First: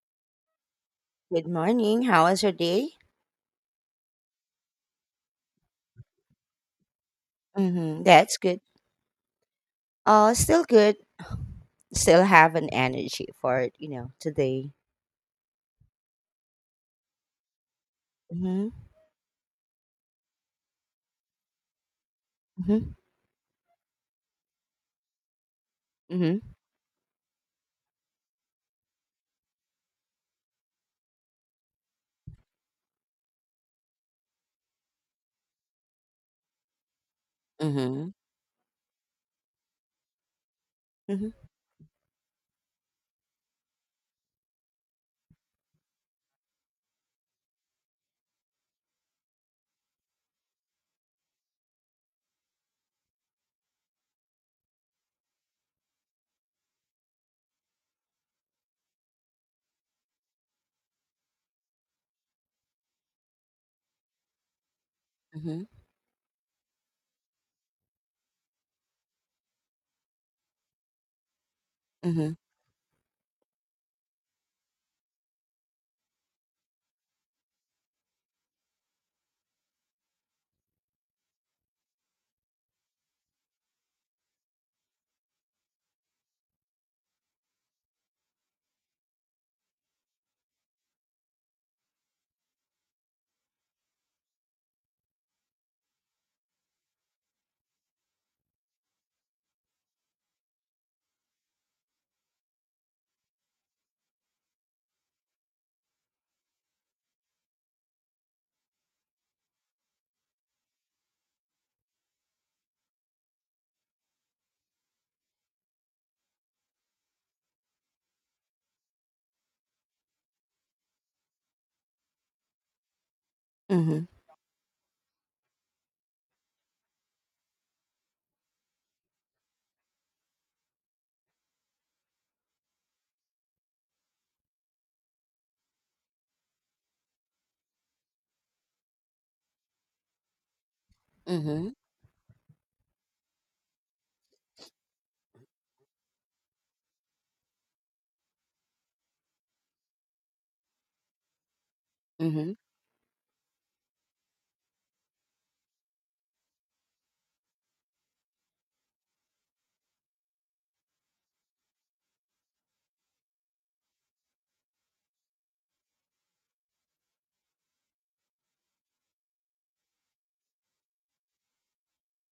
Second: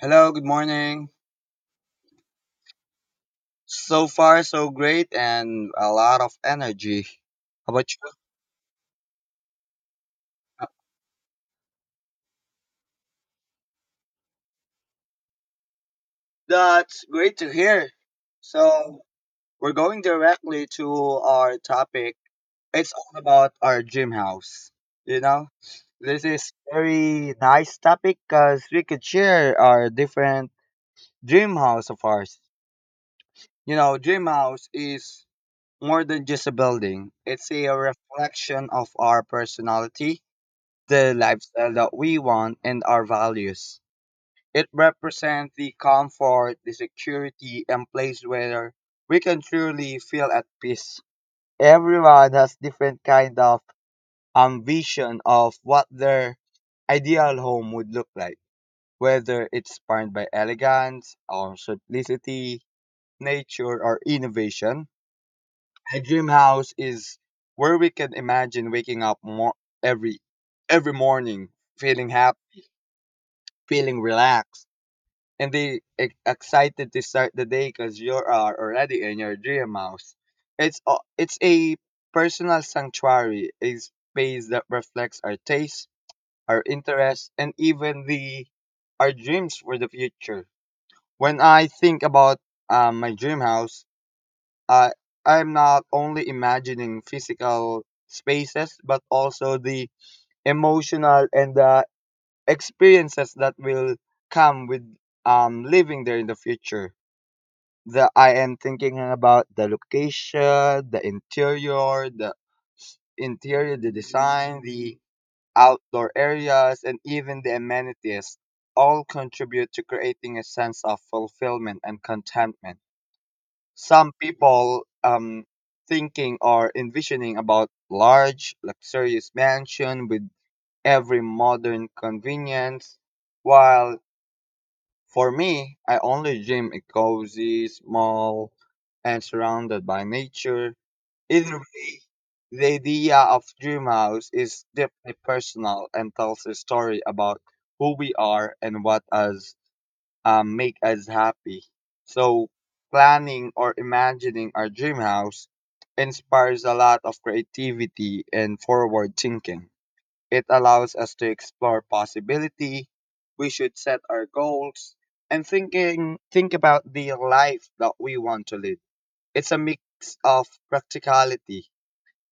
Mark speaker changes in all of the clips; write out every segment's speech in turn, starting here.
Speaker 1: Hello, good morning.
Speaker 2: Good morning. How was your day?
Speaker 1: So far, so great and a lot of energy. How about
Speaker 2: Mm-hmm.
Speaker 1: you?
Speaker 2: That's good. Still good. Still have an energy for it, you know, today.
Speaker 1: That's great to hear.
Speaker 2: Mm-hmm.
Speaker 1: So, we're going directly to our topic.
Speaker 2: Mm-hmm.
Speaker 1: It's all about our gym house. You know, this
Speaker 2: Mm-hmm.
Speaker 1: is very nice topic because we could share our different dream house of ours. You know, dream house is more than just a building. It's a
Speaker 2: Mm-hmm.
Speaker 1: reflection of our personality the
Speaker 2: Mm-hmm.
Speaker 1: lifestyle that we want and our values. It represents the comfort, the security, and place where we can truly feel at peace. Everyone has different kind of vision of what their ideal home would look like, whether it's inspired by elegance or simplicity, nature, or innovation.
Speaker 2: Mm-hmm.
Speaker 1: A dream house is where we can imagine waking up more every every morning feeling
Speaker 2: Mm-hmm.
Speaker 1: happy feeling relaxed and they excited to start the day because you are already in your dream house. It's a personal sanctuary, a space that reflects our tastes, our interests, and even the our dreams for the future. When I think about my dream house, I I'm not only imagining physical spaces but also the emotional and the experiences that will come with living there in the future. The I am thinking about the location, the interior, the interior, the design, the outdoor areas, and even the amenities all contribute to creating a sense of fulfillment and contentment.
Speaker 2: Mm-hmm.
Speaker 1: Some people thinking or envisioning about large luxurious mansion with every modern convenience while for me, I only gym a cozy, small, and surrounded by nature. Either
Speaker 2: Mm-hmm.
Speaker 1: way, the idea of dream house is deeply personal and tells a story about who we are and what us make us happy. So,
Speaker 2: Mm-hmm.
Speaker 1: planning or imagining our dream house inspires a lot of creativity and forward thinking. It allows us to explore possibility. We should set our goals and think about the life that we want to live. It's a mix of practicality,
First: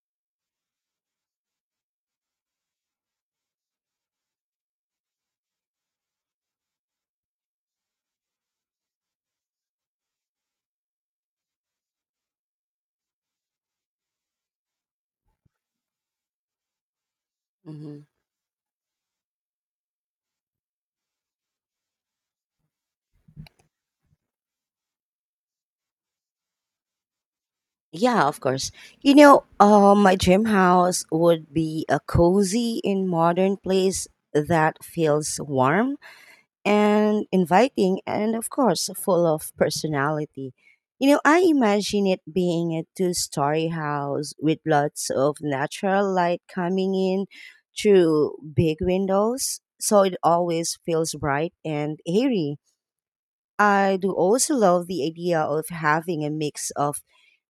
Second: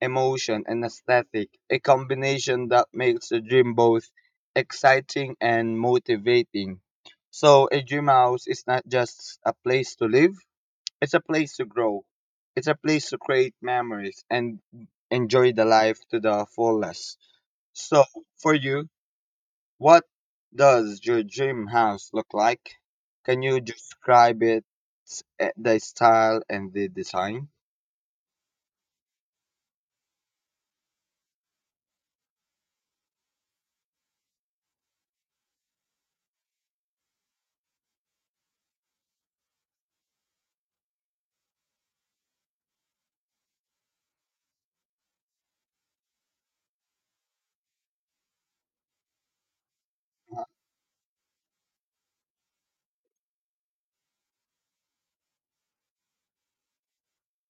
Speaker 1: emotion and aesthetic, a combination that makes the dream both exciting and motivating. So a dream house is not just a place to live, it's a place to grow. It's a place to create memories and enjoy the life to the fullest. So
Speaker 2: Mm-hmm.
Speaker 1: for you, what does your dream house look like? Can you describe it, the style and the design?
Speaker 2: Yeah, of course. My dream house would be a cozy and modern place that feels warm and inviting and of course full of personality. You know, I imagine it being a two-story house with lots of natural light coming in through big windows, so it always feels bright and airy. I do also love the idea of having a mix of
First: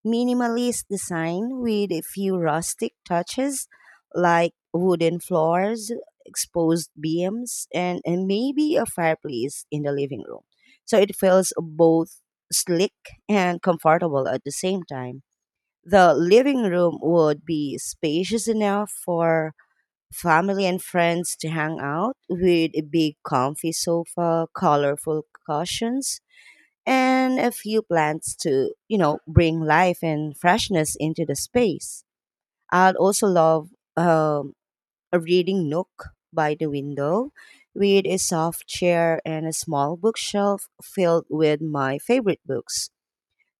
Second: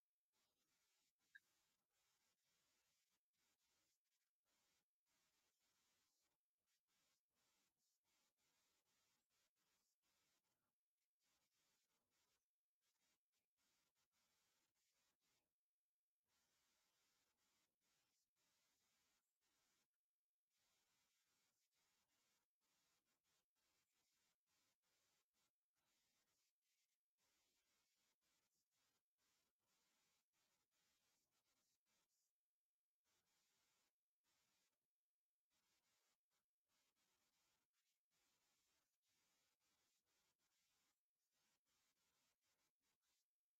Speaker 2: minimalist design with a few rustic touches like wooden floors, exposed beams, and maybe a fireplace in the living room. So it feels both slick and comfortable at the same time. The living room would be spacious enough for family and friends to hang out with a big comfy sofa, colorful cushions, and a few plants to, you know, bring life and freshness into the space. I'd also love um, a reading nook by the window with a soft chair and a small bookshelf filled with my favorite books.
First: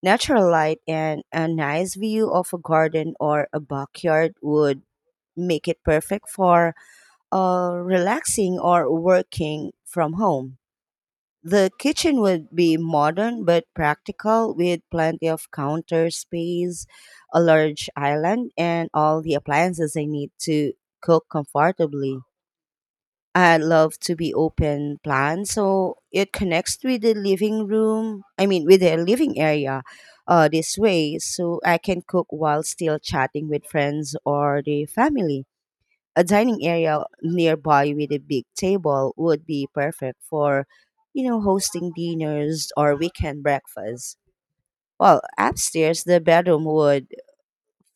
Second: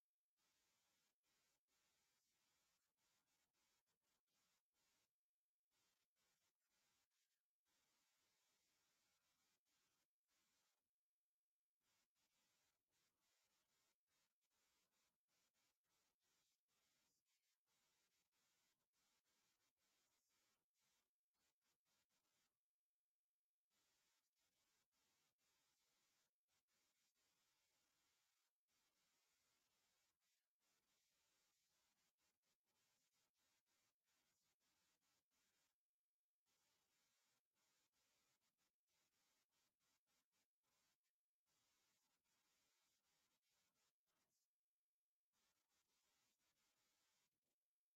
Speaker 2: Natural light and a nice view of a garden or a backyard would make it perfect for relaxing or working from home. The kitchen would be modern but practical with plenty of counter space, a large island, and all the appliances I need to cook comfortably. I'd love to be open plan so it connects with the living room, I mean, with the living area this way, so I can cook while still chatting with friends or the family. A dining area nearby with a big table would be perfect for, you know, hosting dinners or weekend breakfasts. Well, upstairs, the bedroom would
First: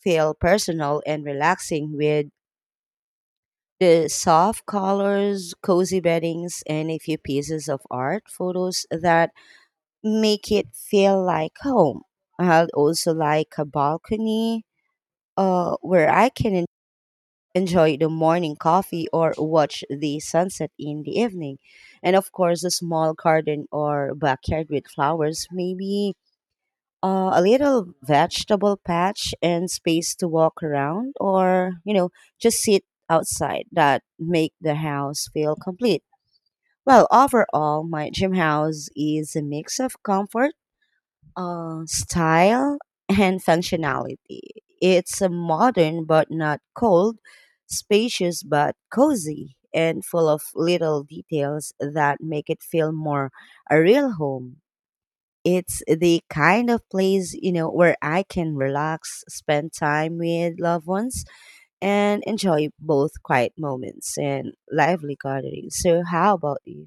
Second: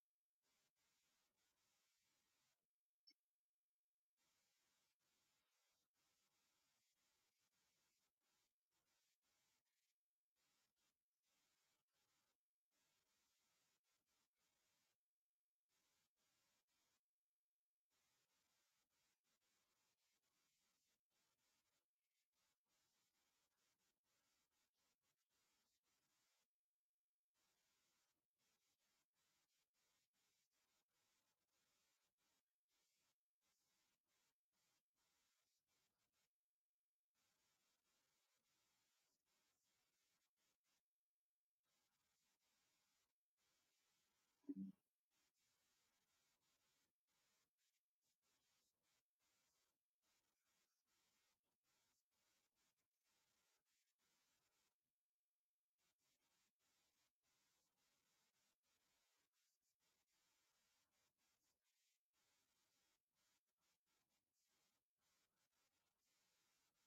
Speaker 2: feel personal and relaxing with the soft colors, cozy beddings, and a few pieces of art photos that make it feel like home. I'd also like a balcony where I can enjoy the morning coffee or watch the sunset in the evening. And of course, a small garden or backyard with flowers, maybe a little vegetable patch and space to walk around or, you know, just sit outside that make the house feel complete. Well, overall, my dream house is a mix of comfort style and functionality. It's a modern but not cold, spacious but cozy, and full of little details that make it feel more a real home. It's the kind of place, you know, where I can relax, spend time with loved ones, and enjoy both quiet moments and lively gatherings. So, how about you?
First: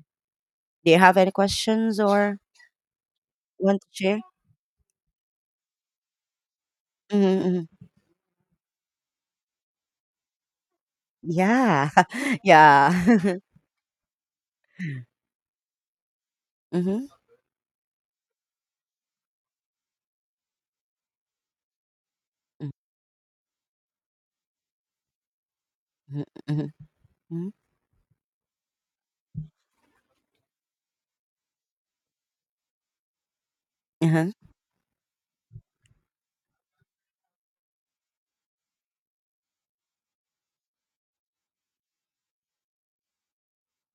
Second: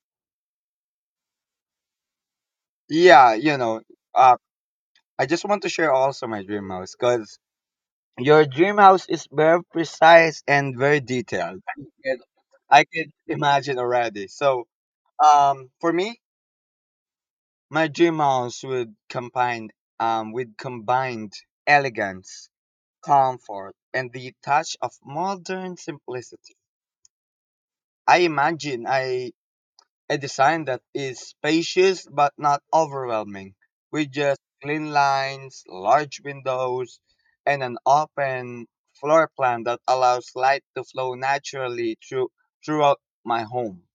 Speaker 2: Do you have any questions or
Speaker 1: Yeah, you know,
Speaker 2: want to share?
Speaker 1: uh, I just want to share also my dream house because
Speaker 2: Hmm.
Speaker 1: your dream house is very precise and very detailed.
Speaker 2: Yeah.
Speaker 1: And I could
Speaker 2: Yeah.
Speaker 1: imagine already. So, for me,
Speaker 2: Mhm.
Speaker 1: my dream house would combine, with combined elegance,
Speaker 2: Mm,
Speaker 1: comfort, and the touch of modern
Speaker 2: mhm,
Speaker 1: simplicity.
Speaker 2: mhm, mhm.
Speaker 1: I imagine I a design that is spacious but not overwhelming, with
Speaker 2: Uh-huh.
Speaker 1: just clean lines, large windows, and an open floor plan that allows light to flow naturally throughout my home.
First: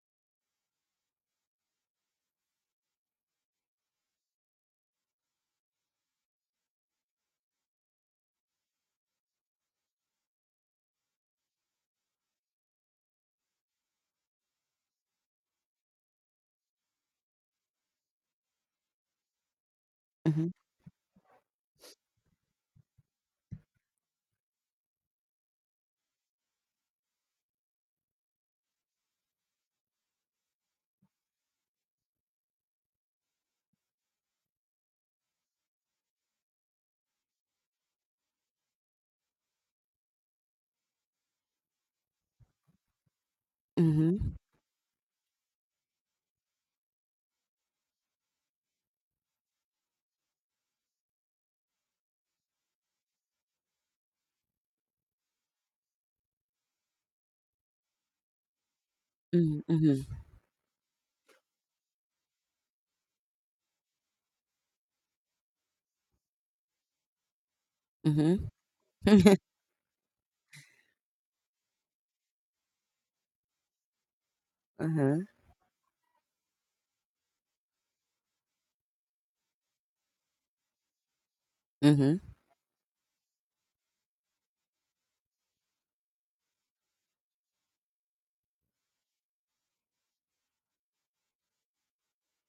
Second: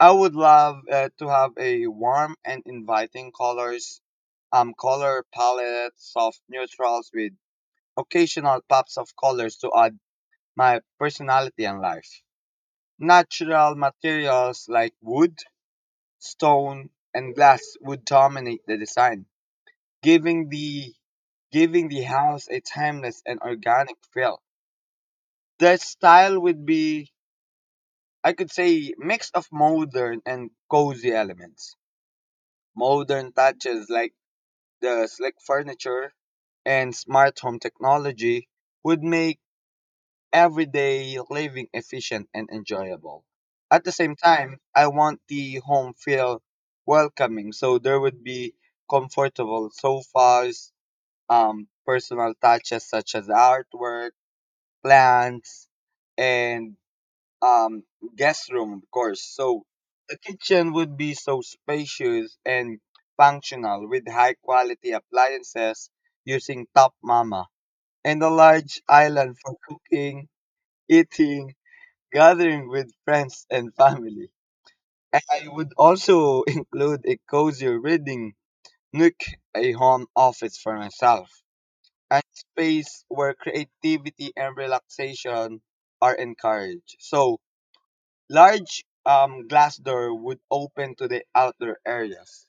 Speaker 1: I would love to have a warm and inviting colors, color palette, soft neutrals with occasional pops of colors to add my personality and life natural materials like wood stone, and glass would dominate the design, giving
Speaker 2: Mhm.
Speaker 1: the giving the house a timeless and organic feel. The style would be, I could say, mix of modern and cozy elements. Modern touches like the slick furniture and smart home technology would make everyday living efficient and enjoyable. At the same
Speaker 2: Mhm.
Speaker 1: time, I want the home feel welcoming, so there would be comfortable sofas, personal touches such as artwork, plants, and um, guest room, of course.
Speaker 2: Mm,
Speaker 1: So
Speaker 2: mhm,
Speaker 1: the kitchen would be so spacious and functional with high quality appliances using Top Mama and a
Speaker 2: mhm.
Speaker 1: large island for cooking, eating, gathering with friends and family.
Speaker 2: Uh-huh.
Speaker 1: And I would also include a cozy reading nook, a home office for myself,
Speaker 2: Mhm.
Speaker 1: and space where creativity and relaxation are encouraged. So, large glass door would open to the outdoor areas,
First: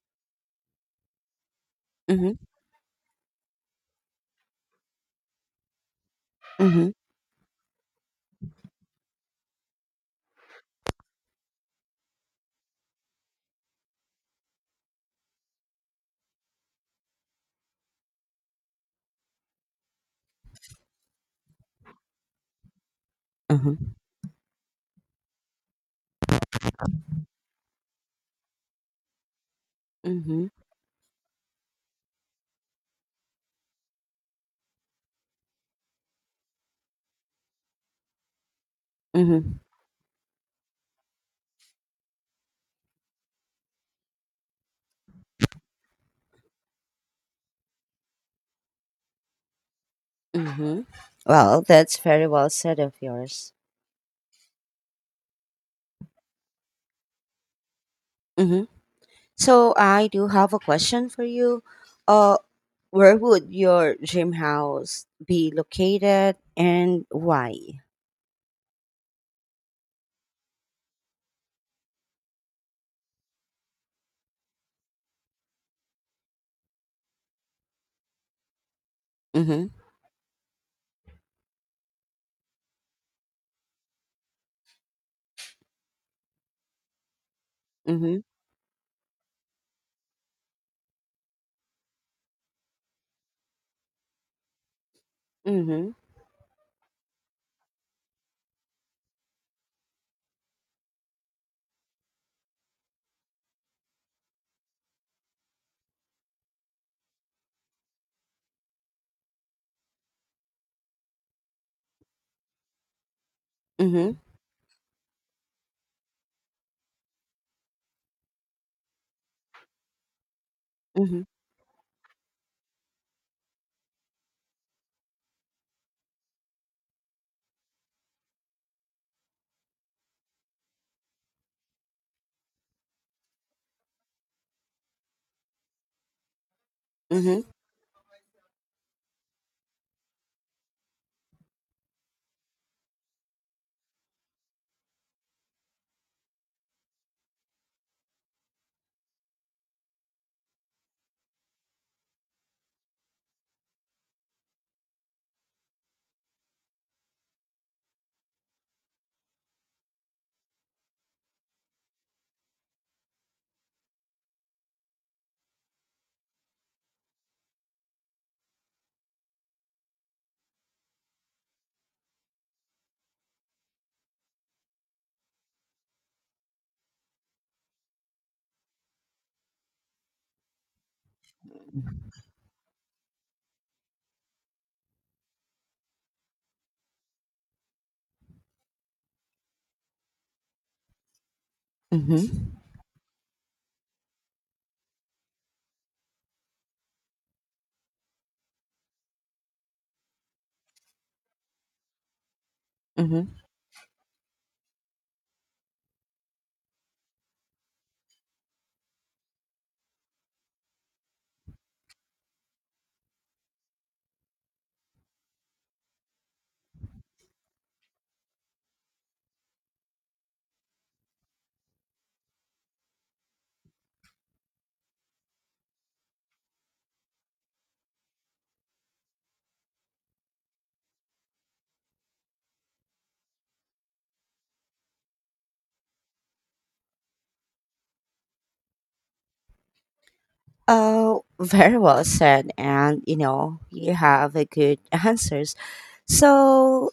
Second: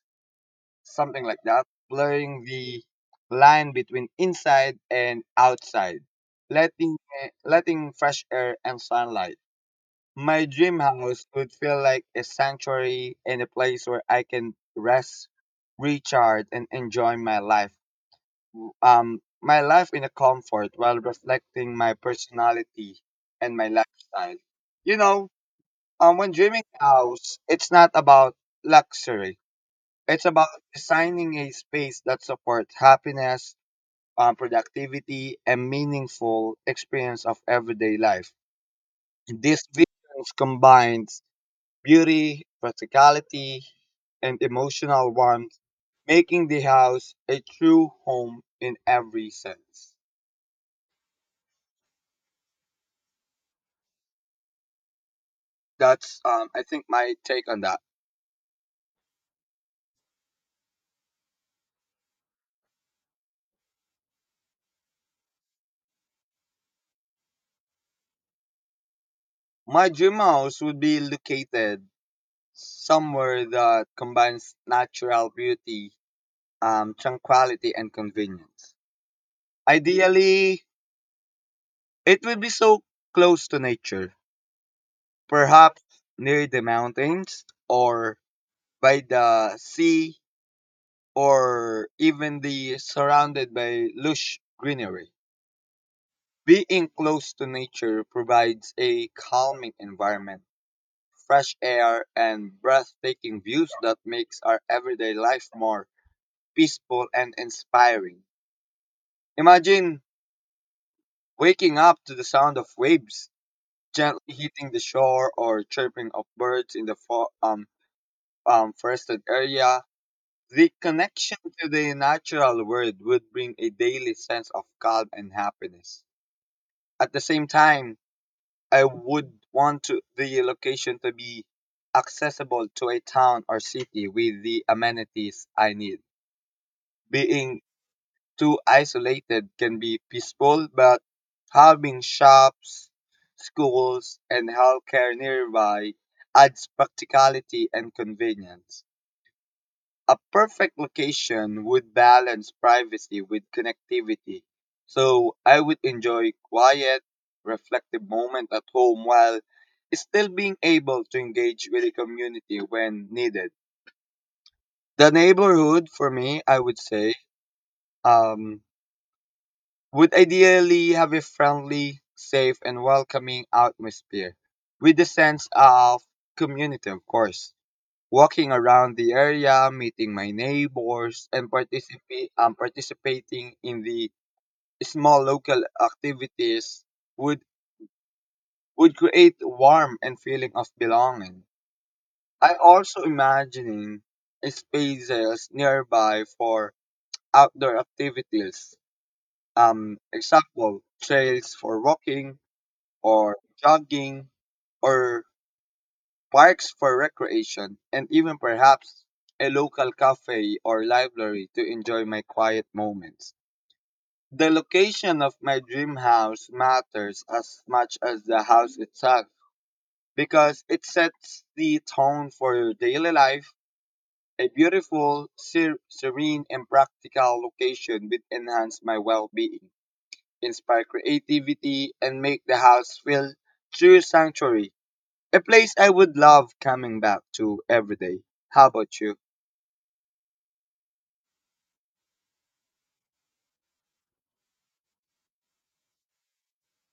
Speaker 1: something like that,
Speaker 2: Mhm.
Speaker 1: blurring the line between inside and outside,
Speaker 2: Mhm.
Speaker 1: letting, letting fresh air and sunlight My dream house would feel like a sanctuary and a place where I can rest, recharge, and enjoy my life. My life in a comfort while reflecting my personality and my
Speaker 2: Uh-huh.
Speaker 1: lifestyle. You know, when dreaming house, it's not about luxury. It's about
Speaker 2: Mhm.
Speaker 1: designing a space that supports happiness, productivity, and meaningful experience of everyday life.
Speaker 2: Mhm.
Speaker 1: These visions combines beauty, practicality, and emotional warmth, making the house a true home in every sense.
Speaker 2: Mhm. Well, that's very well said of yours.
Speaker 1: That's, I think, my take on that.
Speaker 2: Mhm. So I do have a question for you. Uh, where would your dream house be located and why?
Speaker 1: My dream house would be located somewhere that combines natural beauty, tranquility, and convenience.
Speaker 2: Mhm.
Speaker 1: Ideally, it would be so close to nature, perhaps near the mountains or
Speaker 2: Mhm.
Speaker 1: by the sea or even the surrounded by lush greenery.
Speaker 2: Mhm.
Speaker 1: Being close to nature provides a calming environment, fresh air, and breathtaking views that makes our everyday life more peaceful and inspiring. Imagine waking up to the sound of waves
Speaker 2: Mhm.
Speaker 1: gently hitting the shore or chirping of birds in the forested area. The
Speaker 2: Mhm.
Speaker 1: connection to the natural world would bring a daily sense of calm and happiness. At the same time, I would want to, the location to be accessible to a town or city with the amenities I need.
Speaker 2: Mhm.
Speaker 1: Being too isolated can be peaceful, but having shops, schools, and healthcare nearby adds practicality and convenience a perfect location would balance privacy with connectivity. So I would enjoy quiet, reflective moment at home while still being able to engage with the community when needed. The neighborhood for me, I would say, um, would ideally have a friendly, safe, and welcoming atmosphere with a sense of community, of course. Walking around the area, meeting my neighbors, and participating in the small local activities would would create warmth and feeling of belonging. I
Speaker 2: Mhm.
Speaker 1: also imagining spaces nearby for outdoor activities. Example, trails for walking or
Speaker 2: Mm-hmm.
Speaker 1: jogging or parks for recreation, and even perhaps a local cafe or library to enjoy my quiet moments. The location of my dream house matters as much as the house itself because it sets the tone for your daily life. A beautiful, serene, and practical location will enhance my well being, inspire creativity, and make the house feel true sanctuary. A place I would love coming back to every day. How about you?
Speaker 2: Oh, very well said. And you know, you have a good answers. So,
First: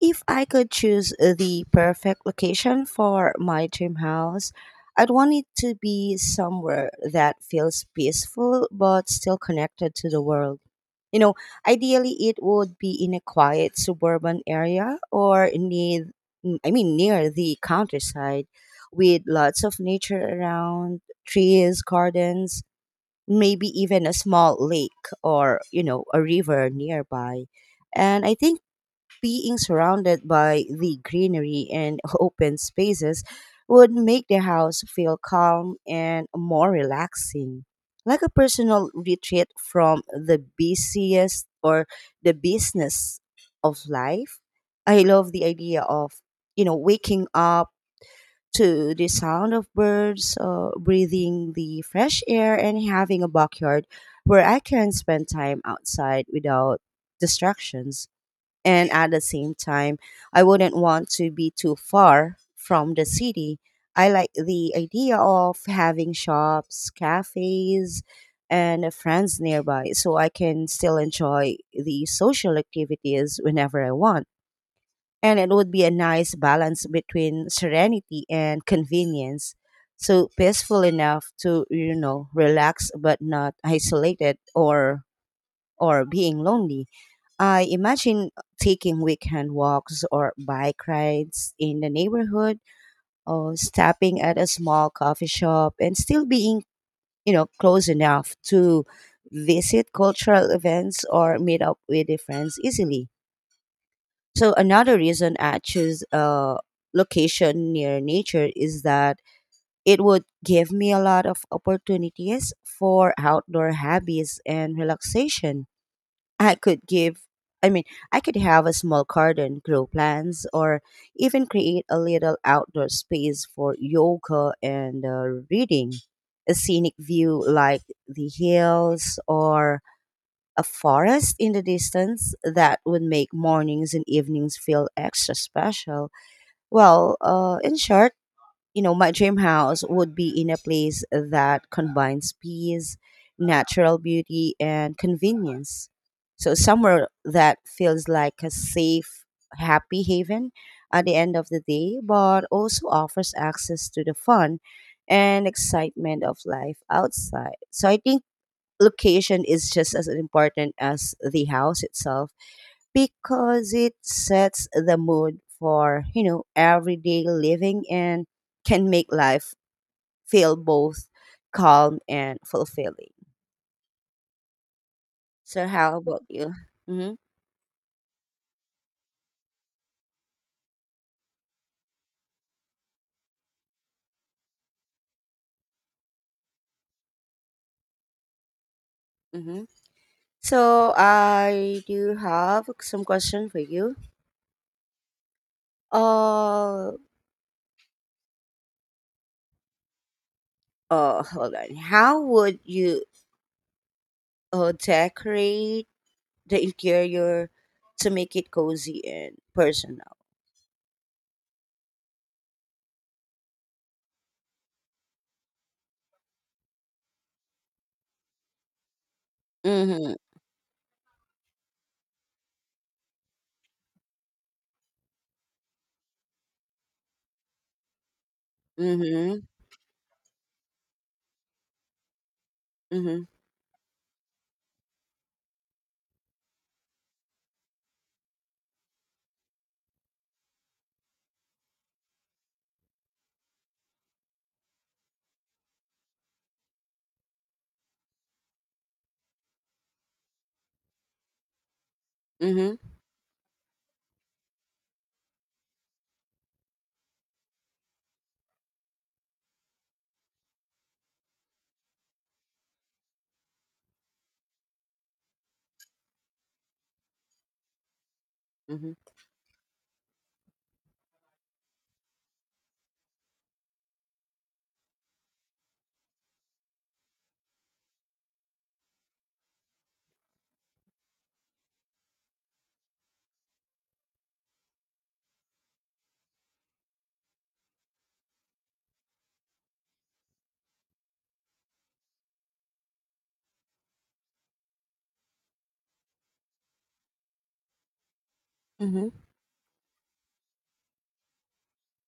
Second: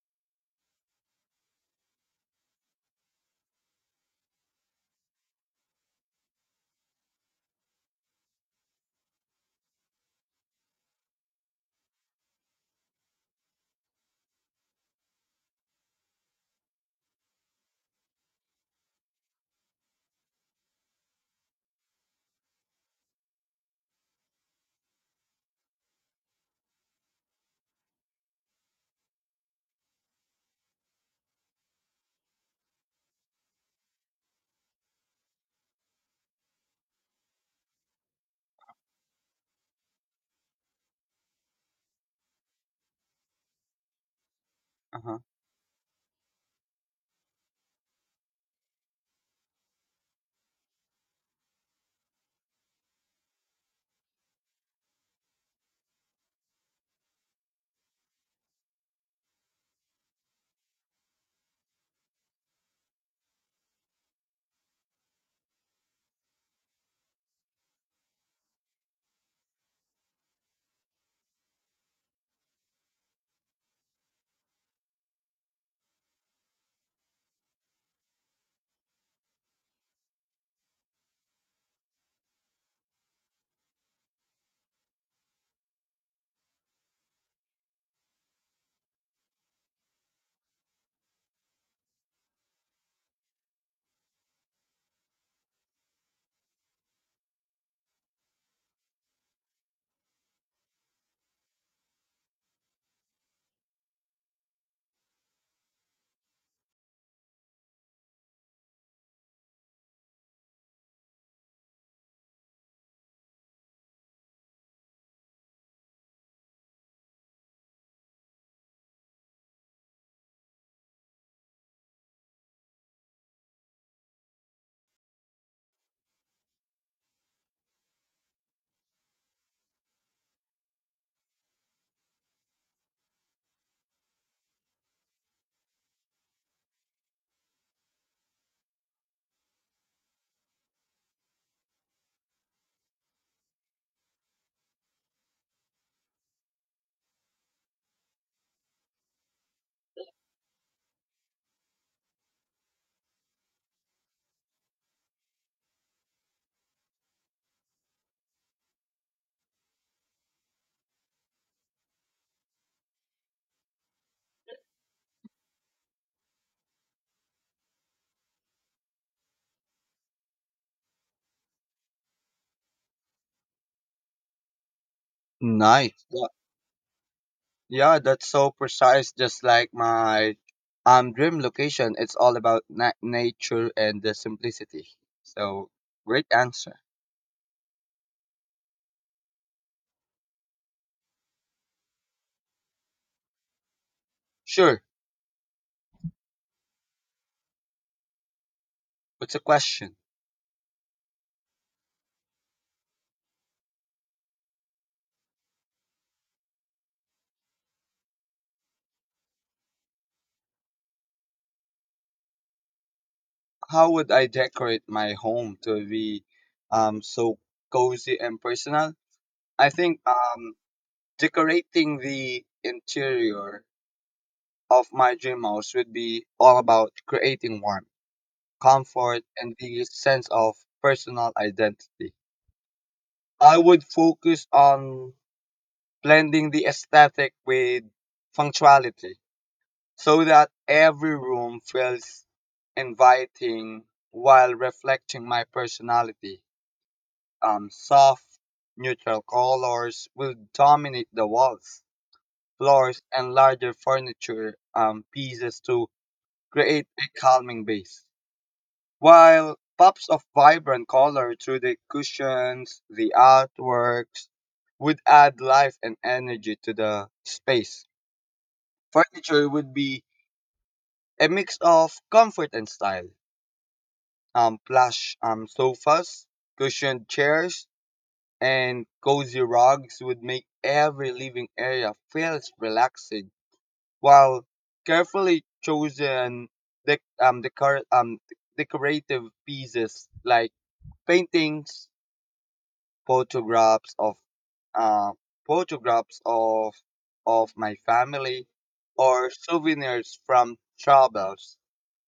Speaker 2: if I could choose the perfect location for my dream house, I'd want it to be somewhere that feels peaceful but still connected to the world. You know, ideally, it would be in a quiet suburban area or near, I mean, near the countryside with lots of nature around, trees, gardens, maybe even a small lake or, you know, a river nearby. And I think being surrounded by the greenery and open spaces would make the house feel calm and more relaxing, like a personal retreat from the busiest or the business of life. I
Speaker 1: Uh-huh.
Speaker 2: love the idea of, you know, waking up to the sound of birds, breathing the fresh air, and having a backyard where I can spend time outside without distractions. And at the same time, I wouldn't want to be too far from the city. I like the idea of having shops, cafes, and friends nearby so I can still enjoy the social activities whenever I want, and it would be a nice balance between serenity and convenience. So peaceful enough to, you know, relax, but not isolated or being lonely. I imagine taking weekend walks or bike rides in the neighborhood, or stopping at a small coffee shop and still being, you know, close enough to visit cultural events or meet up with the friends easily. So another reason I choose a location near nature is that it would give me a lot of opportunities for outdoor hobbies and relaxation. I could give I mean, I could have a small garden, grow plants, or even create a little outdoor space for yoga and reading. A scenic view like the hills or a forest in the distance, that would make mornings and evenings feel extra special. Well, in short, you know, my dream house would be in a place that combines peace, natural beauty, and convenience. So, somewhere that feels like a safe, happy haven at the end of the day, but also offers access to the fun and excitement of life outside. So, I think location is just as important as the house itself because it sets the mood for, you know, everyday living and can make life feel both calm and fulfilling. So how
Speaker 1: Nice.
Speaker 2: about
Speaker 1: Yeah,
Speaker 2: you? Hmm.
Speaker 1: yeah, that's so precise. Just like my dream location, it's all about nature and the simplicity. So great answer.
Speaker 2: Hmm. So I do have some question for you.
Speaker 1: Sure.
Speaker 2: uh
Speaker 1: What's the question?
Speaker 2: Hold on, how would you decorate the interior to make it cozy and personal?
Speaker 1: How would I decorate my home to be so cozy and personal? I think
Speaker 2: Mm-hmm.
Speaker 1: um decorating the interior of my dream house would be all about creating warmth comfort,
Speaker 2: Mhm,
Speaker 1: and the sense of personal identity.
Speaker 2: mhm,
Speaker 1: I would focus on blending the aesthetic with functionality so that every room feels inviting while reflecting my personality. Soft, neutral colors will dominate the walls,
Speaker 2: mhm,
Speaker 1: floors, and larger furniture pieces to create a calming base. While pops of vibrant color through the cushions, the artworks would add life and energy to the space.
Speaker 2: mhm,
Speaker 1: Furniture would be a mix of comfort and style. Plush sofas, cushioned chairs, and cozy rugs would make every living area feels relaxing, while carefully chosen dec- um, decor- um, decorative pieces like paintings, photographs of uh, photographs of my family
Speaker 2: mhm,
Speaker 1: or souvenirs from travels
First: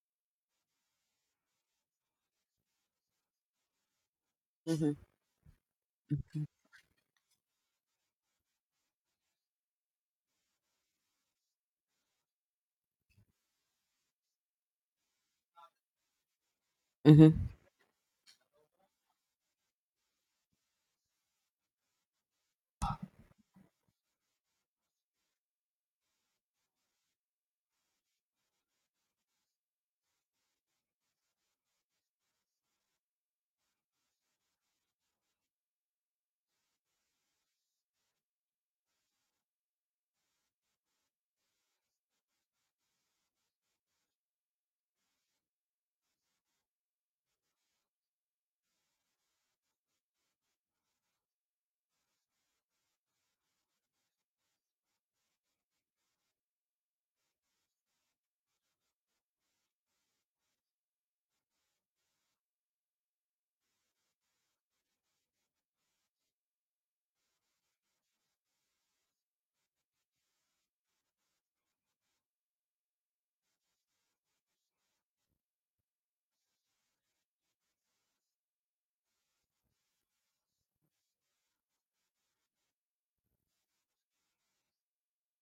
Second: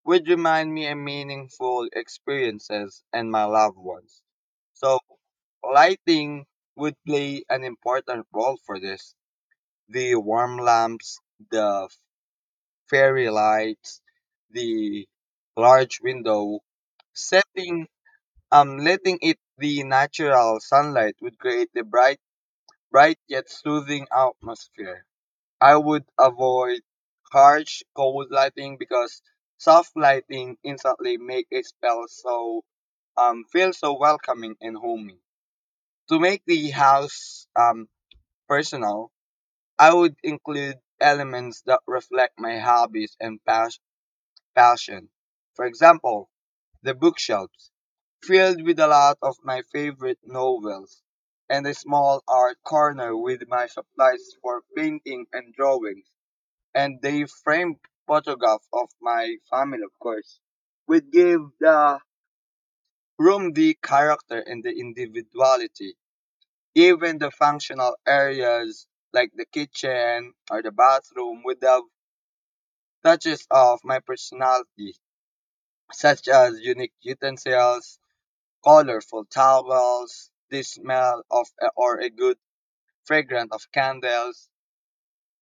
Speaker 1: which remind me of meaningful experiences and my loved ones.
Speaker 2: mhm,
Speaker 1: So
Speaker 2: mhm,
Speaker 1: lighting would play an important role for this. The warm lamps, the fairy lights, the large window,
Speaker 2: mhm,
Speaker 1: setting letting it the natural sunlight would create the bright yet soothing atmosphere. I would avoid harsh, cold lighting because soft lighting instantly make a spell so feel so welcoming and homey. To make the house personal, I would include elements that reflect my hobbies and passion. For example, the bookshelves, filled with a lot of my favorite novels, and a small art corner with my supplies for painting and drawings, and the framed photograph of my family, of course, would give the room the character and the individuality. Even the functional areas like the kitchen or the bathroom would have touches of my personality such as unique utensils, colorful towels, the smell of or a good fragrant of candles.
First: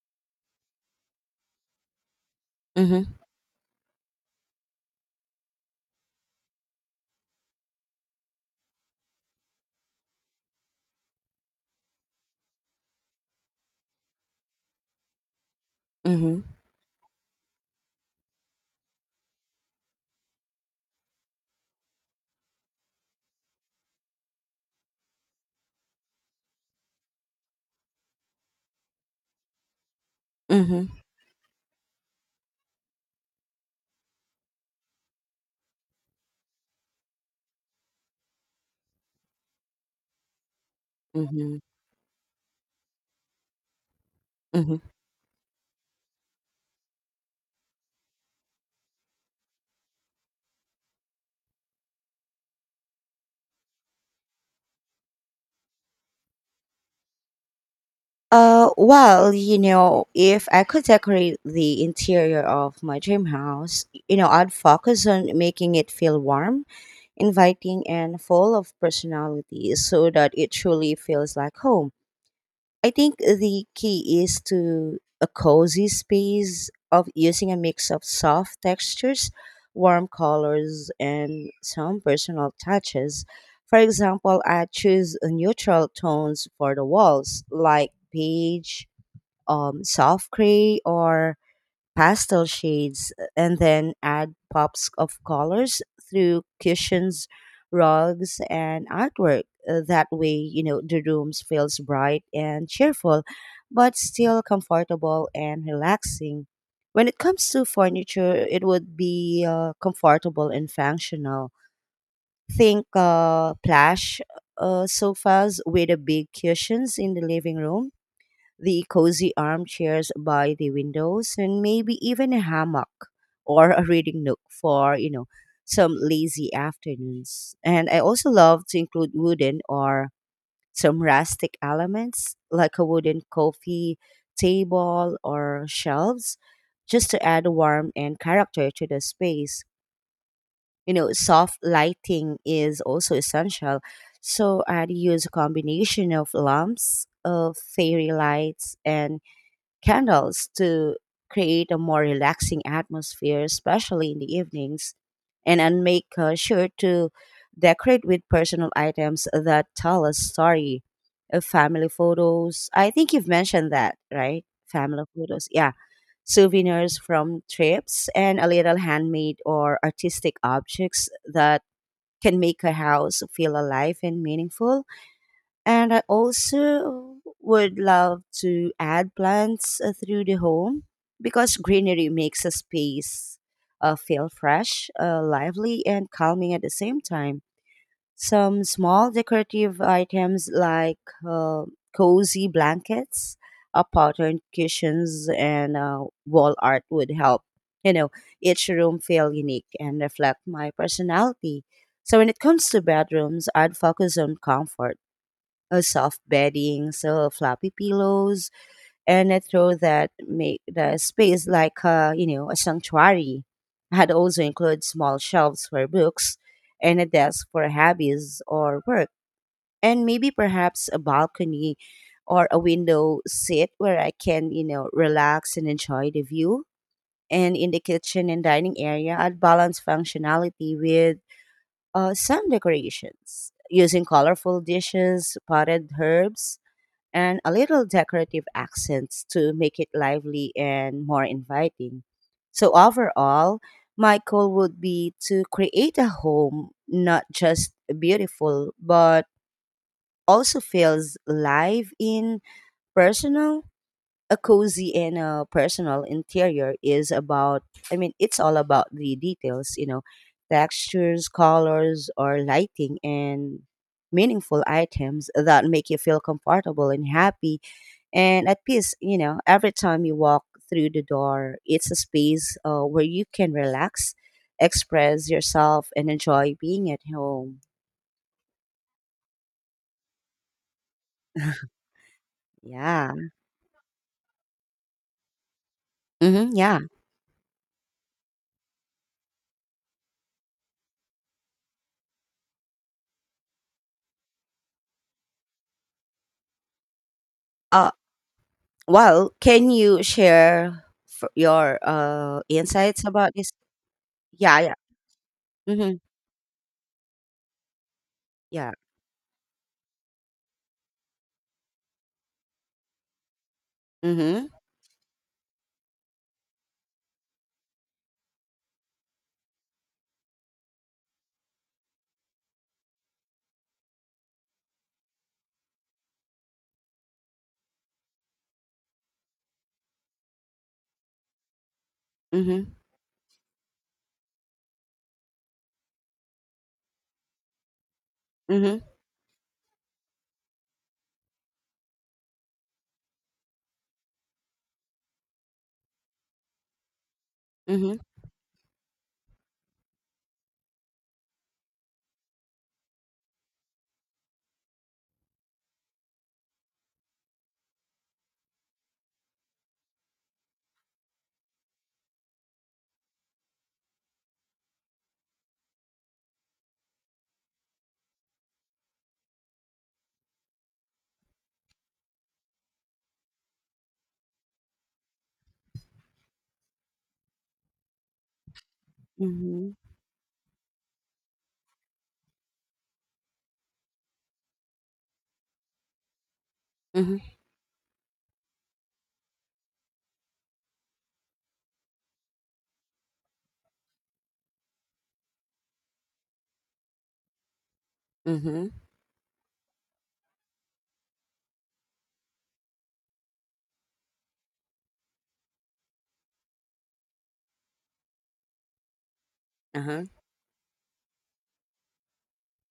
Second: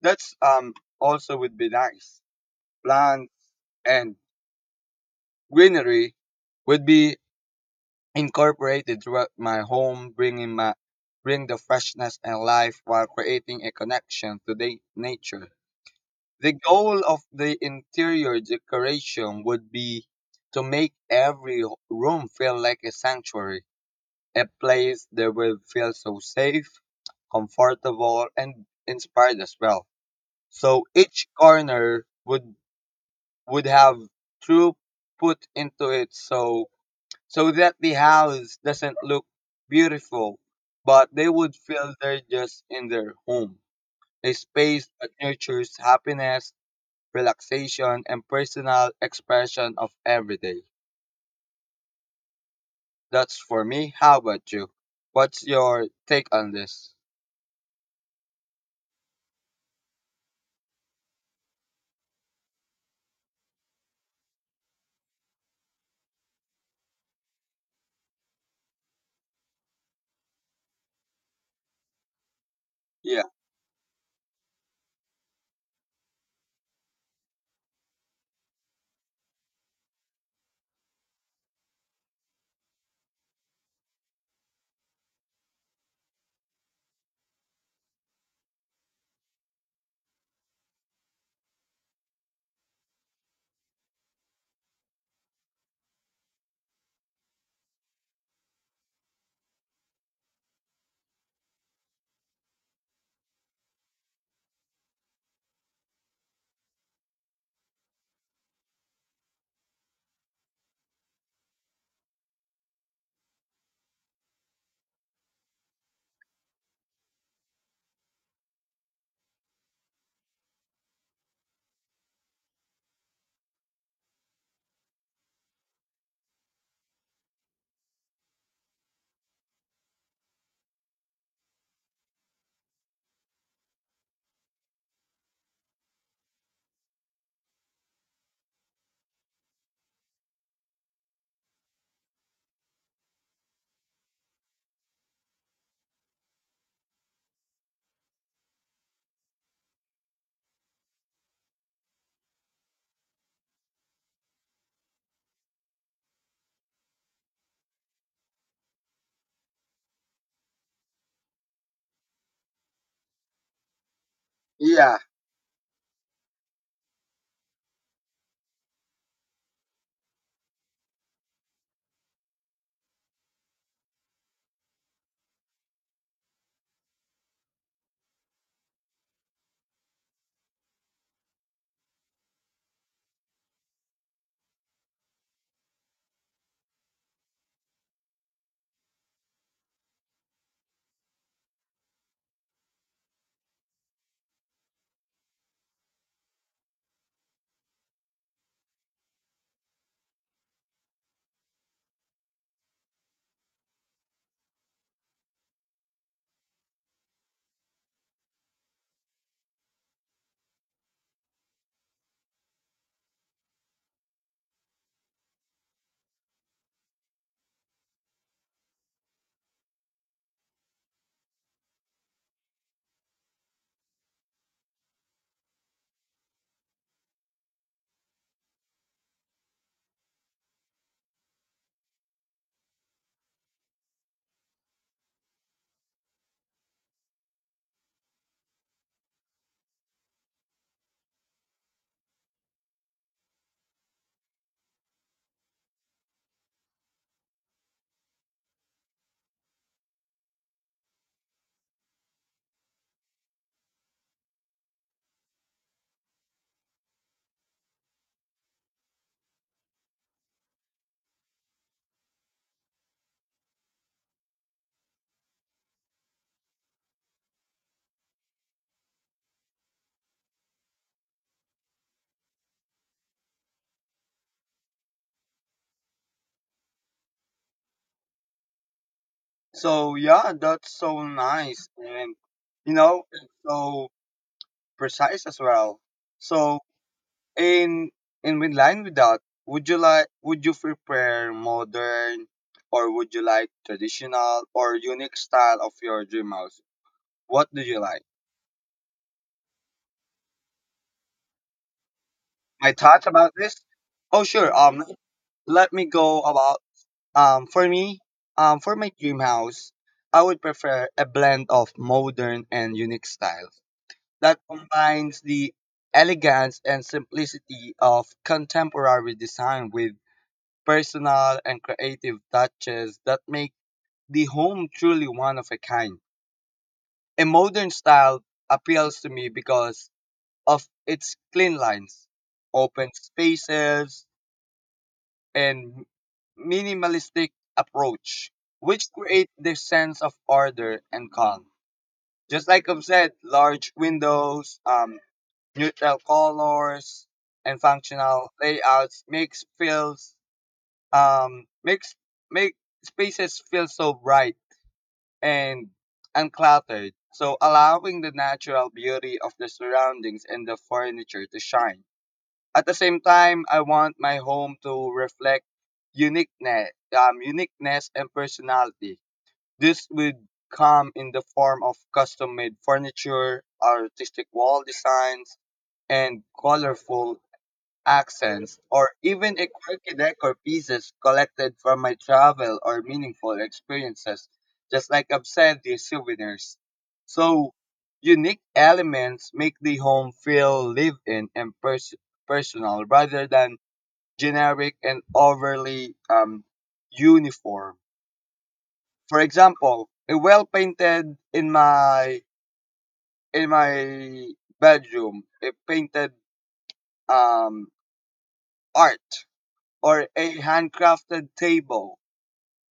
Speaker 1: That's also would be nice.
Speaker 2: mhm,
Speaker 1: Plants and greenery would be incorporated throughout my home, bring the freshness and life while creating a connection to the nature. The goal of the interior decoration would be to make every room feel like a sanctuary a place that will feel so safe, comfortable, and inspired as well. So
Speaker 2: mhm,
Speaker 1: each corner would have through put into it so so that the house doesn't look beautiful, but they would
Speaker 2: mhm,
Speaker 1: feel they're just in their home. A
Speaker 2: mhm.
Speaker 1: space that nurtures happiness, relaxation, and personal expression of every day. That's for me. How about you? What's your take on this?
Speaker 2: Well, you know, if I could decorate the interior of my dream house, you know, I'd focus on making it feel warm, inviting, and full of personality so that it truly feels like home. I think
Speaker 1: Yeah.
Speaker 2: the key is to a cozy space of using a mix of soft textures, warm colors, and some personal touches. For example, I choose a neutral tones for the walls, like beige, soft gray, or pastel shades, and then add pops of colors through cushions, rugs, and artwork. That way, you know, the rooms feels bright and cheerful, but still comfortable and relaxing. When it comes to furniture, it would be comfortable and functional. Think plush sofas with a big cushions in the living room, the cozy armchairs by the windows, and maybe even a hammock or a reading nook for, you know, some lazy afternoons. And I also love to include wooden or some rustic elements like a wooden coffee table or shelves, just to add warmth and character to the space. You know, soft lighting is also essential, so I'd use a combination of lamps, of fairy lights, and candles to create a more relaxing atmosphere, especially in the evenings. And make sure to decorate with personal items that tell a story. Family photos. I think you've mentioned that, right?
Speaker 1: Yeah,
Speaker 2: Family photos. Yeah. Souvenirs from trips and a little handmade or artistic objects that can make a house feel alive and meaningful. And I also would love to add plants through the home because greenery makes a space feel fresh, lively, and calming at the same time. Some small decorative items like uh, cozy blankets, patterned cushions, and wall art would help, you know, each room feel unique and reflect my personality. So when it comes to bedrooms, I'd focus on comfort, a soft bedding, so floppy pillows, and a throw that make the space like a, you know, a sanctuary. I had also included small shelves for books and a desk for hobbies or work, and maybe perhaps a balcony or a window seat where I can, you know, relax and enjoy the view. And in the kitchen and dining area, I'd balance functionality with some decorations using colorful dishes, potted herbs, and a little decorative accents to make it lively and more inviting. So, overall, my goal would be to create a home not just beautiful, but also feels live in, personal. A cozy and a personal interior is about, I mean, it's all about the details, you know, textures, colors, or lighting, and meaningful items that make you feel comfortable and happy and at peace, you know, every time you walk through the door. It's a space where you can relax, express yourself, and enjoy being at home.
Speaker 1: So yeah, that's so nice and you know
Speaker 2: Yeah.
Speaker 1: so precise as well.
Speaker 2: Hmm.
Speaker 1: So
Speaker 2: Yeah.
Speaker 1: in in with line with that, would you prepare modern, or would you like traditional or unique style of your dream house? What do you
Speaker 2: Uh,
Speaker 1: like?
Speaker 2: well, can you share your
Speaker 1: My
Speaker 2: insights
Speaker 1: thoughts
Speaker 2: about
Speaker 1: about
Speaker 2: this?
Speaker 1: this? Oh sure.
Speaker 2: Yeah, yeah.
Speaker 1: Let me
Speaker 2: Mm-hmm.
Speaker 1: go about, for me,
Speaker 2: Yeah.
Speaker 1: for my dream house, I would prefer a blend of modern and unique styles that
Speaker 2: Mm-hmm.
Speaker 1: combines the elegance and simplicity of contemporary design with personal and creative touches that make the home truly one of a kind. A modern style appeals to me because of its clean lines,
Speaker 2: Mm-hmm.
Speaker 1: open spaces, and minimalistic approach, which create the sense of order and calm. Just like I've said, large windows, neutral colors, and
Speaker 2: Mm-hmm.
Speaker 1: functional layouts makes feels, makes make spaces feel so bright and uncluttered, so allowing the natural beauty of the surroundings and the furniture to shine. At the same time, I want my home to reflect uniqueness, uniqueness and personality. This would come in the form of custom made furniture, artistic wall designs, and colorful accents, or even a
Speaker 2: Mm-hmm.
Speaker 1: quirky decor pieces collected from my travel or meaningful experiences, just like I've said, the souvenirs.
Speaker 2: Mm-hmm.
Speaker 1: So unique elements make the home feel lived in and personal rather than generic and overly uniform.
Speaker 2: Mm-hmm.
Speaker 1: For example, a well painted in my bedroom, a painted, um, art,
Speaker 2: Mm-hmm. Uh-huh.
Speaker 1: or a handcrafted table,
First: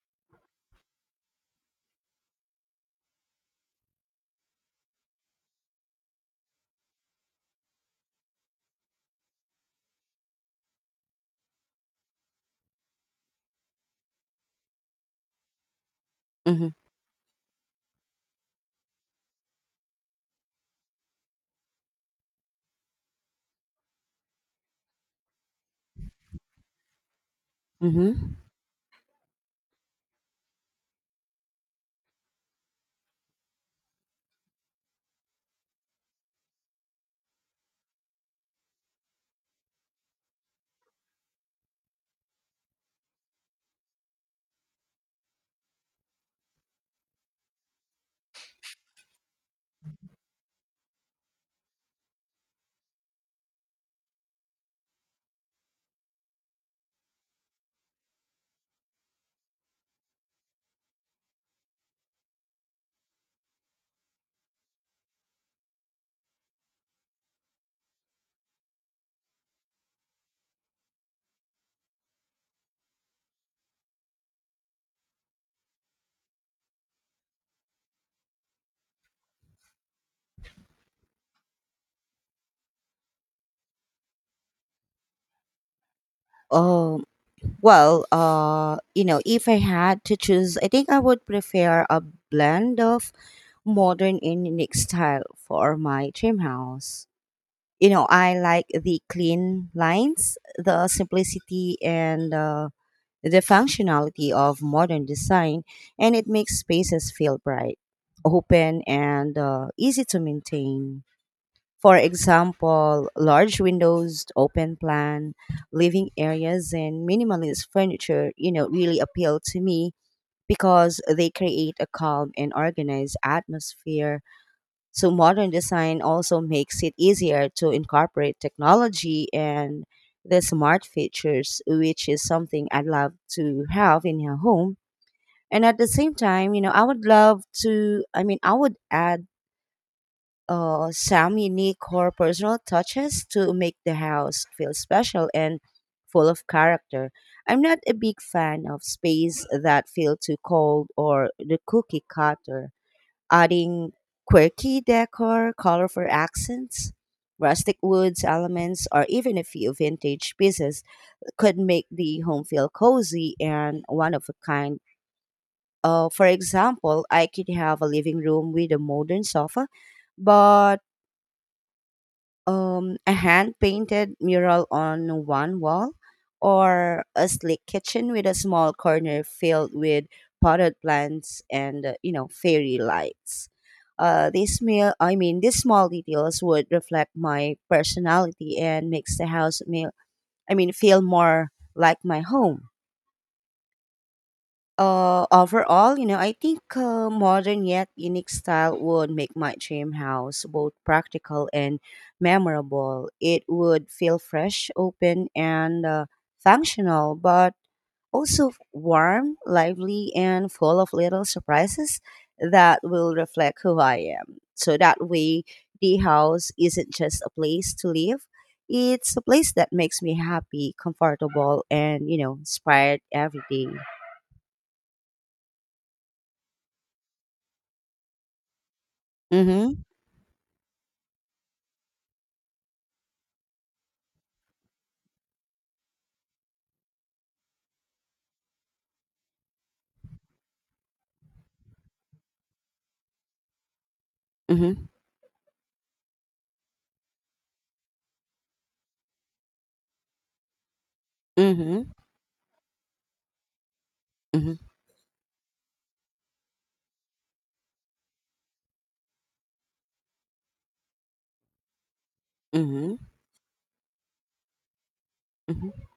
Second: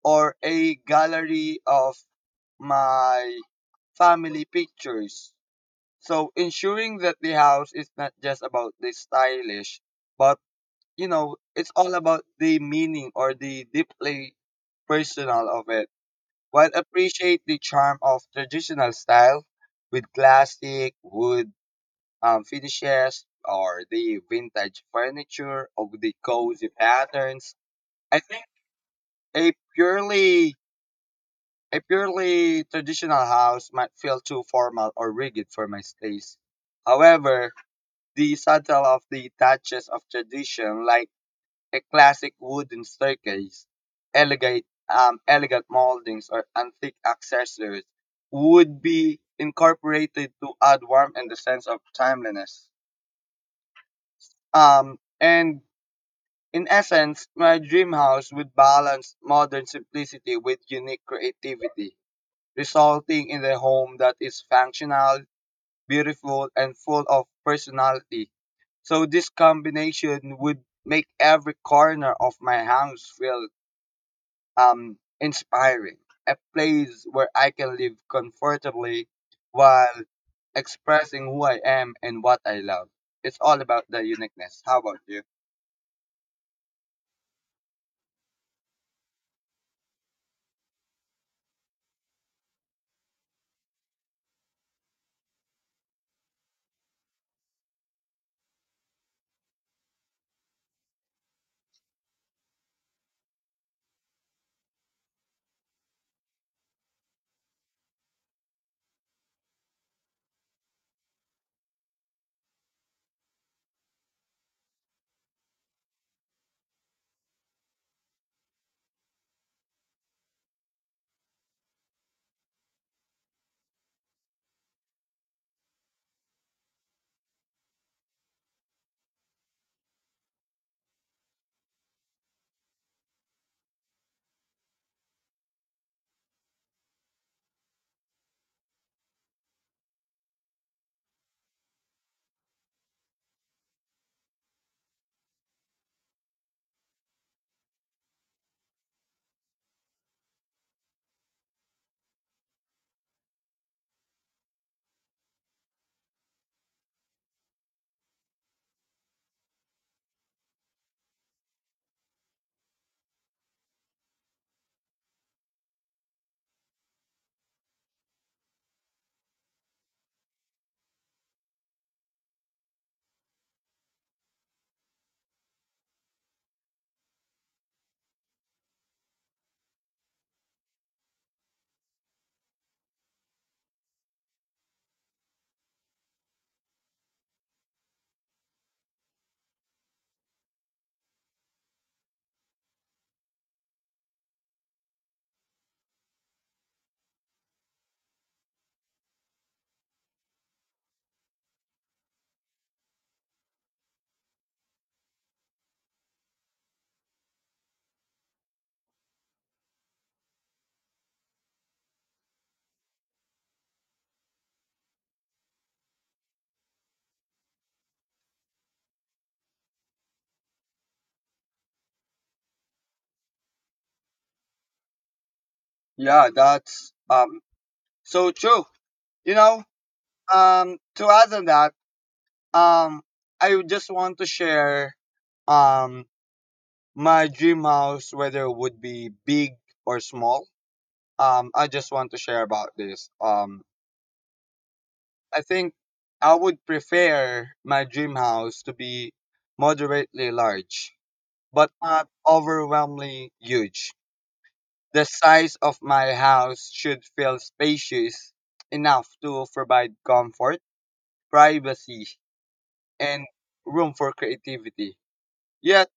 Speaker 1: or a gallery of my family pictures. So ensuring that the house is not just about the stylish, but you know, it's all about the meaning or the deeply personal of it.
Speaker 2: Mm-hmm.
Speaker 1: While appreciate the charm of traditional style with classic wood, finishes, or the vintage furniture of the cozy patterns.
Speaker 2: Mm-hmm.
Speaker 1: I think a purely a purely traditional house might feel too formal or rigid for my taste. However, the subtle of the touches of tradition, like a classic wooden staircase, elegant, elegant moldings, or antique accessories would be incorporated to add warmth and the sense of timeliness. And in essence, my dream house would balance modern simplicity with unique creativity, resulting in a home that is functional, beautiful, and full of personality. So this combination would make every corner of my house feel, inspiring, a place where I can live comfortably while expressing who I am and what I love. It's all about the uniqueness. How about you?
Speaker 2: Oh. Well, you know, if I had to choose, I think I would prefer a blend of modern and unique style for my dream house. You know, I like the clean lines, the simplicity, and the functionality of modern design, and it makes spaces feel bright, open, and easy to maintain. For example, large windows, open plan, living areas, and minimalist furniture, really appeal to me because they create a calm and organized atmosphere. So, modern design also makes it easier to incorporate technology and the smart features, which is something I'd love to have in your home. And at the same time, I would love to, I mean, I would add some unique or personal touches to make the house feel special and full of character. I'm not a big fan of space that feel too cold or the cookie cutter. Adding quirky decor, colorful accents, rustic woods elements, or even a few vintage pieces could make the home feel cozy and one of a kind. For example, I could have a living room with a modern sofa, but a hand painted mural on one wall, or a sleek kitchen with a small corner filled with potted plants and fairy lights. This meal, I mean, These small details would reflect my personality and makes the house feel more like my home overall, I think modern yet unique style would make my dream house both practical and memorable. It would feel fresh, open, and functional, but also warm, lively, and full of little surprises that will reflect who I am. So that way, the house isn't just a place to live. It's a place that makes me happy, comfortable, and inspired every day.
Speaker 1: Yeah, that's so true. You know,
Speaker 2: Mm-hmm.
Speaker 1: to add on that, um I would just want to share um my dream house, whether it would be big or small. I just want to share about this.
Speaker 2: Mhm.
Speaker 1: I think I would prefer my dream house to be moderately large, but
Speaker 2: Mhm.
Speaker 1: not overwhelmingly huge.
Speaker 2: Mhm.
Speaker 1: The size of my house should feel spacious enough to provide comfort, privacy,
Speaker 2: Mhm.
Speaker 1: and room for creativity.
Speaker 2: Mhm.
Speaker 1: Yet,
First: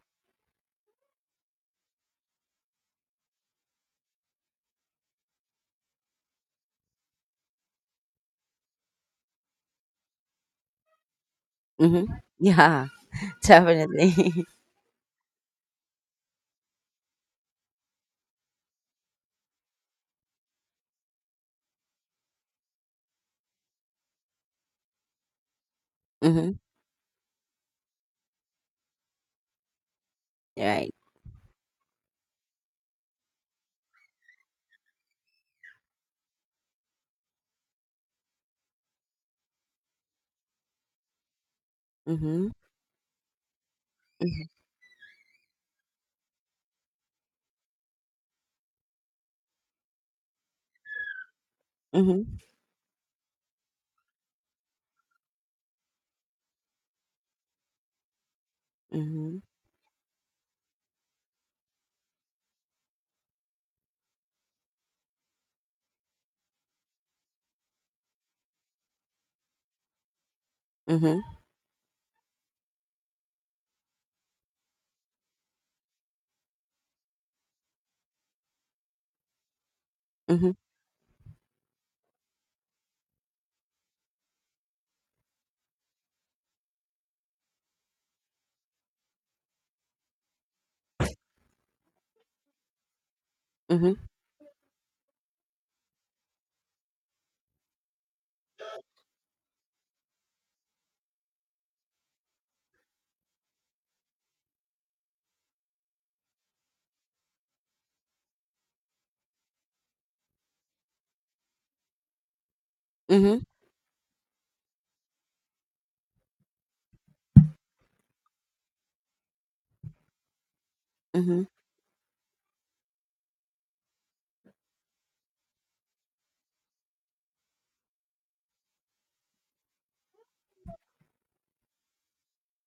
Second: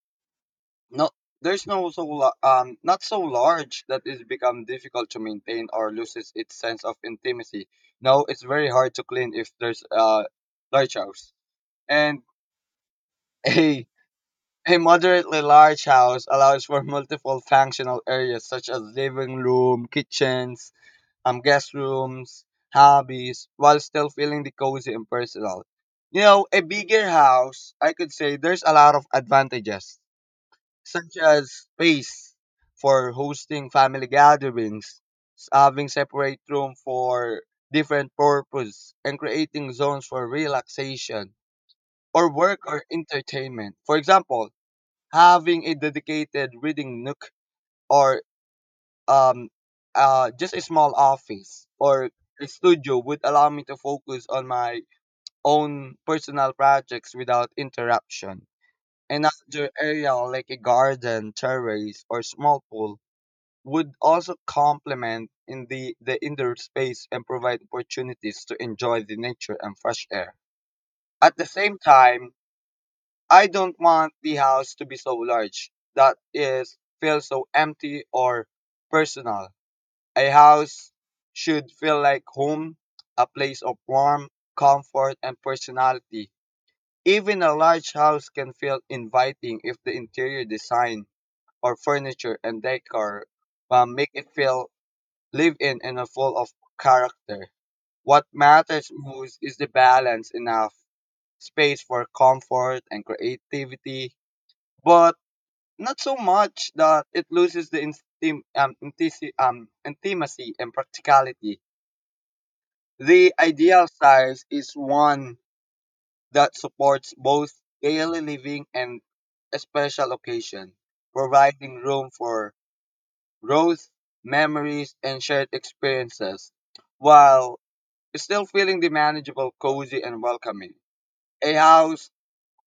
Speaker 1: no, there's not so large that it's become difficult to maintain or loses its sense of intimacy. No, it's very hard to clean if there's a large house.
Speaker 2: Mhm.
Speaker 1: And
Speaker 2: Yeah,
Speaker 1: A,
Speaker 2: definitely.
Speaker 1: a moderately large house allows for multiple functional areas such as living room, kitchens, guest rooms, hobbies, while still feeling the cozy and personal. You know,
Speaker 2: Mhm.
Speaker 1: a bigger house, I could say there's a lot of advantages,
Speaker 2: Right.
Speaker 1: such as space for hosting family gatherings, having separate room for different purpose, and creating zones for relaxation or
Speaker 2: Mhm.
Speaker 1: work or entertainment. For
Speaker 2: Mhm.
Speaker 1: example, having a dedicated reading nook or, um, just a small office or
Speaker 2: Mhm.
Speaker 1: a studio would allow me to focus on my own personal projects without interruption.
Speaker 2: Mhm.
Speaker 1: Another area like a garden, terrace, or small pool would also complement in the indoor space and provide opportunities to enjoy the nature and fresh air.
Speaker 2: Mhm.
Speaker 1: At the same time, I don't want the house to be so large that it feels so empty or personal. A
Speaker 2: Mhm.
Speaker 1: house should feel like home, a place of warmth, comfort, and personality. Even a large house can feel inviting if the interior design or furniture and decor
Speaker 2: Mhm.
Speaker 1: make it feel live in and a full of character. What matters most is the balance enough space for comfort and creativity, but not so much that it loses the intimacy and practicality. The
Speaker 2: Mhm.
Speaker 1: ideal size is one that supports both daily living and a special occasion,
Speaker 2: Mhm.
Speaker 1: providing room for growth, memories, and shared experiences, while still feeling the manageable, cozy, and welcoming. A house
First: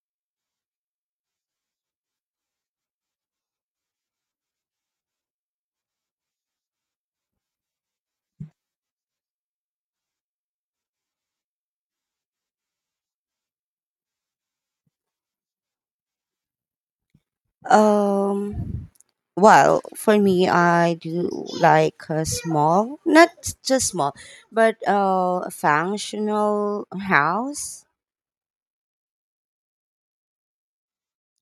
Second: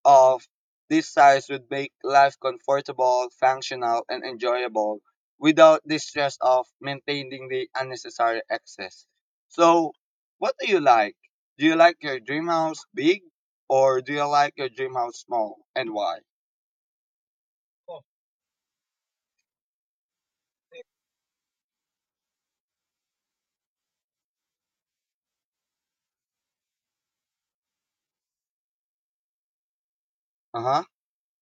Speaker 1: of this size would make life comfortable, functional, and enjoyable without the stress of maintaining the unnecessary excess. So, what do you like? Do you like your dream house big, or do you like your dream house small, and why?
Speaker 2: Um, well, for me, I do like a small, not just small, but a functional house.
Speaker 1: Uh huh.